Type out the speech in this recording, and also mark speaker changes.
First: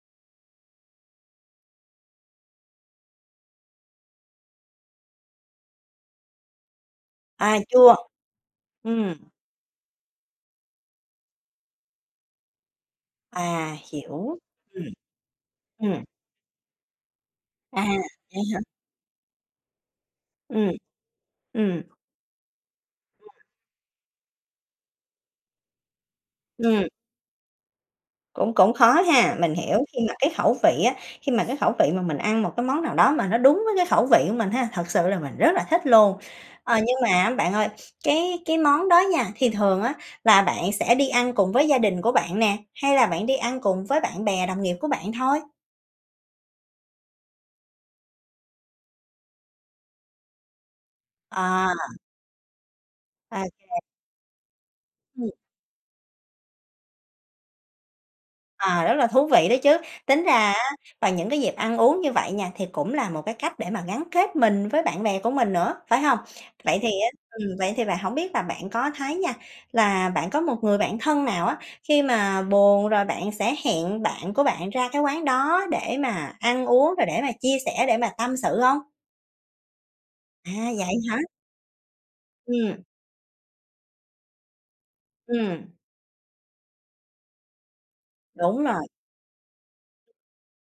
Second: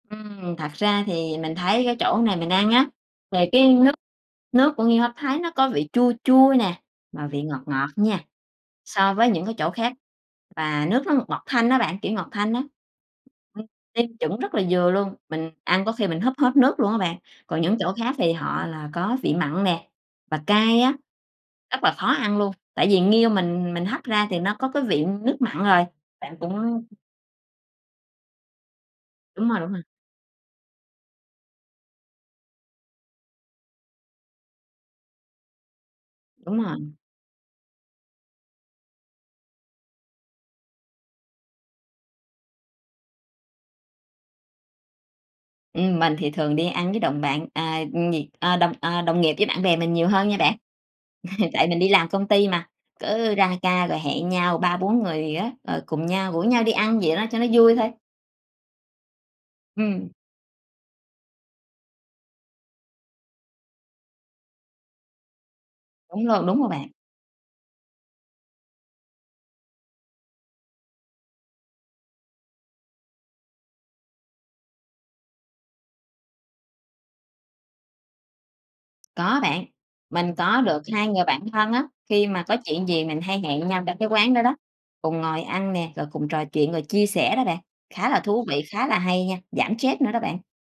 Speaker 1: Ừm, thật ra thì mình thấy cái chỗ này mình ăn á, về cái nước nước của nghêu hấp Thái nó có vị chua chua nè, mà vị
Speaker 2: À,
Speaker 1: ngọt ngọt
Speaker 2: chua,
Speaker 1: nha so
Speaker 2: ừm.
Speaker 1: với những cái chỗ khác. Và nước nó ngọt ngọt thanh á bạn, kiểu, ngọt thanh á. Ừm.
Speaker 2: À,
Speaker 1: Nêm
Speaker 2: hiểu,
Speaker 1: chuẩn rất là
Speaker 2: ừm.
Speaker 1: vừa luôn, mình ăn có
Speaker 2: Ừm.
Speaker 1: khi mình húp hết nước luôn á bạn. Còn những
Speaker 2: À,
Speaker 1: chỗ khác thì
Speaker 2: vậy hả?
Speaker 1: họ là có vị mặn nè, và
Speaker 2: Ừm.
Speaker 1: cay á,
Speaker 2: Ừm.
Speaker 1: rất là khó ăn luôn, tại vì nghêu
Speaker 2: [unintelligible]
Speaker 1: mình mình hấp ra thì nó có cái vị nước mặn rồi. Bạn cũng
Speaker 2: Ừm. Cũng cũng khó ha,
Speaker 1: Đúng
Speaker 2: mình
Speaker 1: rồi, đúng
Speaker 2: hiểu,
Speaker 1: rồi.
Speaker 2: khi mà cái khẩu vị á khi mà cái khẩu vị mà mình ăn một cái món nào đó mà nó đúng với cái khẩu vị của mình ha, thật sự là mình rất là thích luôn.
Speaker 1: Đúng
Speaker 2: Ờ,
Speaker 1: rồi.
Speaker 2: nhưng mà á bạn ơi, cái cái món đó nha, thì thường á là bạn sẽ đi ăn cùng với gia đình của bạn nè, hay là bạn đi ăn cùng với bạn bè, đồng nghiệp của bạn thôi?
Speaker 1: Ừm, mình thì thường đi ăn với đồng bạn, à, gì, à, đồng, à, đồng nghiệp với bạn bè mình nhiều hơn nha bạn. Tại
Speaker 2: Ờ.
Speaker 1: mình đi làm công ty mà, cứ ra
Speaker 2: OK.
Speaker 1: ca rồi hẹn nhau 3, 4 người
Speaker 2: Ừm.
Speaker 1: gì á, rồi cùng nhau, rủ nhau đi ăn vậy đó cho nó vui thôi.
Speaker 2: À, rất là thú vị đó chứ.
Speaker 1: Ừm.
Speaker 2: Tính ra á, vào những cái dịp ăn uống như vậy nha thì cũng là một cái cách để mà gắn kết mình với bạn bè của mình nữa, phải hông?
Speaker 1: Đúng luôn, đúng rồi
Speaker 2: Vậy thì
Speaker 1: bạn!
Speaker 2: á, ừm, vậy thì bạn, hổng biết là bạn có thấy nha, là bạn có một người bạn thân nào á khi mà buồn rồi bạn sẽ hẹn bạn của bạn ra cái quán đó để mà ăn uống, rồi để mà chia sẻ, để mà tâm sự hông?
Speaker 1: Có bạn, mình
Speaker 2: À,
Speaker 1: có được
Speaker 2: vậy
Speaker 1: 2
Speaker 2: hả?
Speaker 1: người bạn thân á, khi mà có
Speaker 2: Ừm.
Speaker 1: chuyện gì mình hay hẹn nhau trong cái quán đó đó, cùng ngồi
Speaker 2: Ừm.
Speaker 1: ăn nè, rồi cùng trò chuyện rồi chia sẻ đó bạn. Khá là thú vị,
Speaker 2: Đúng rồi.
Speaker 1: khá là hay nha, giảm stress nữa đó bạn.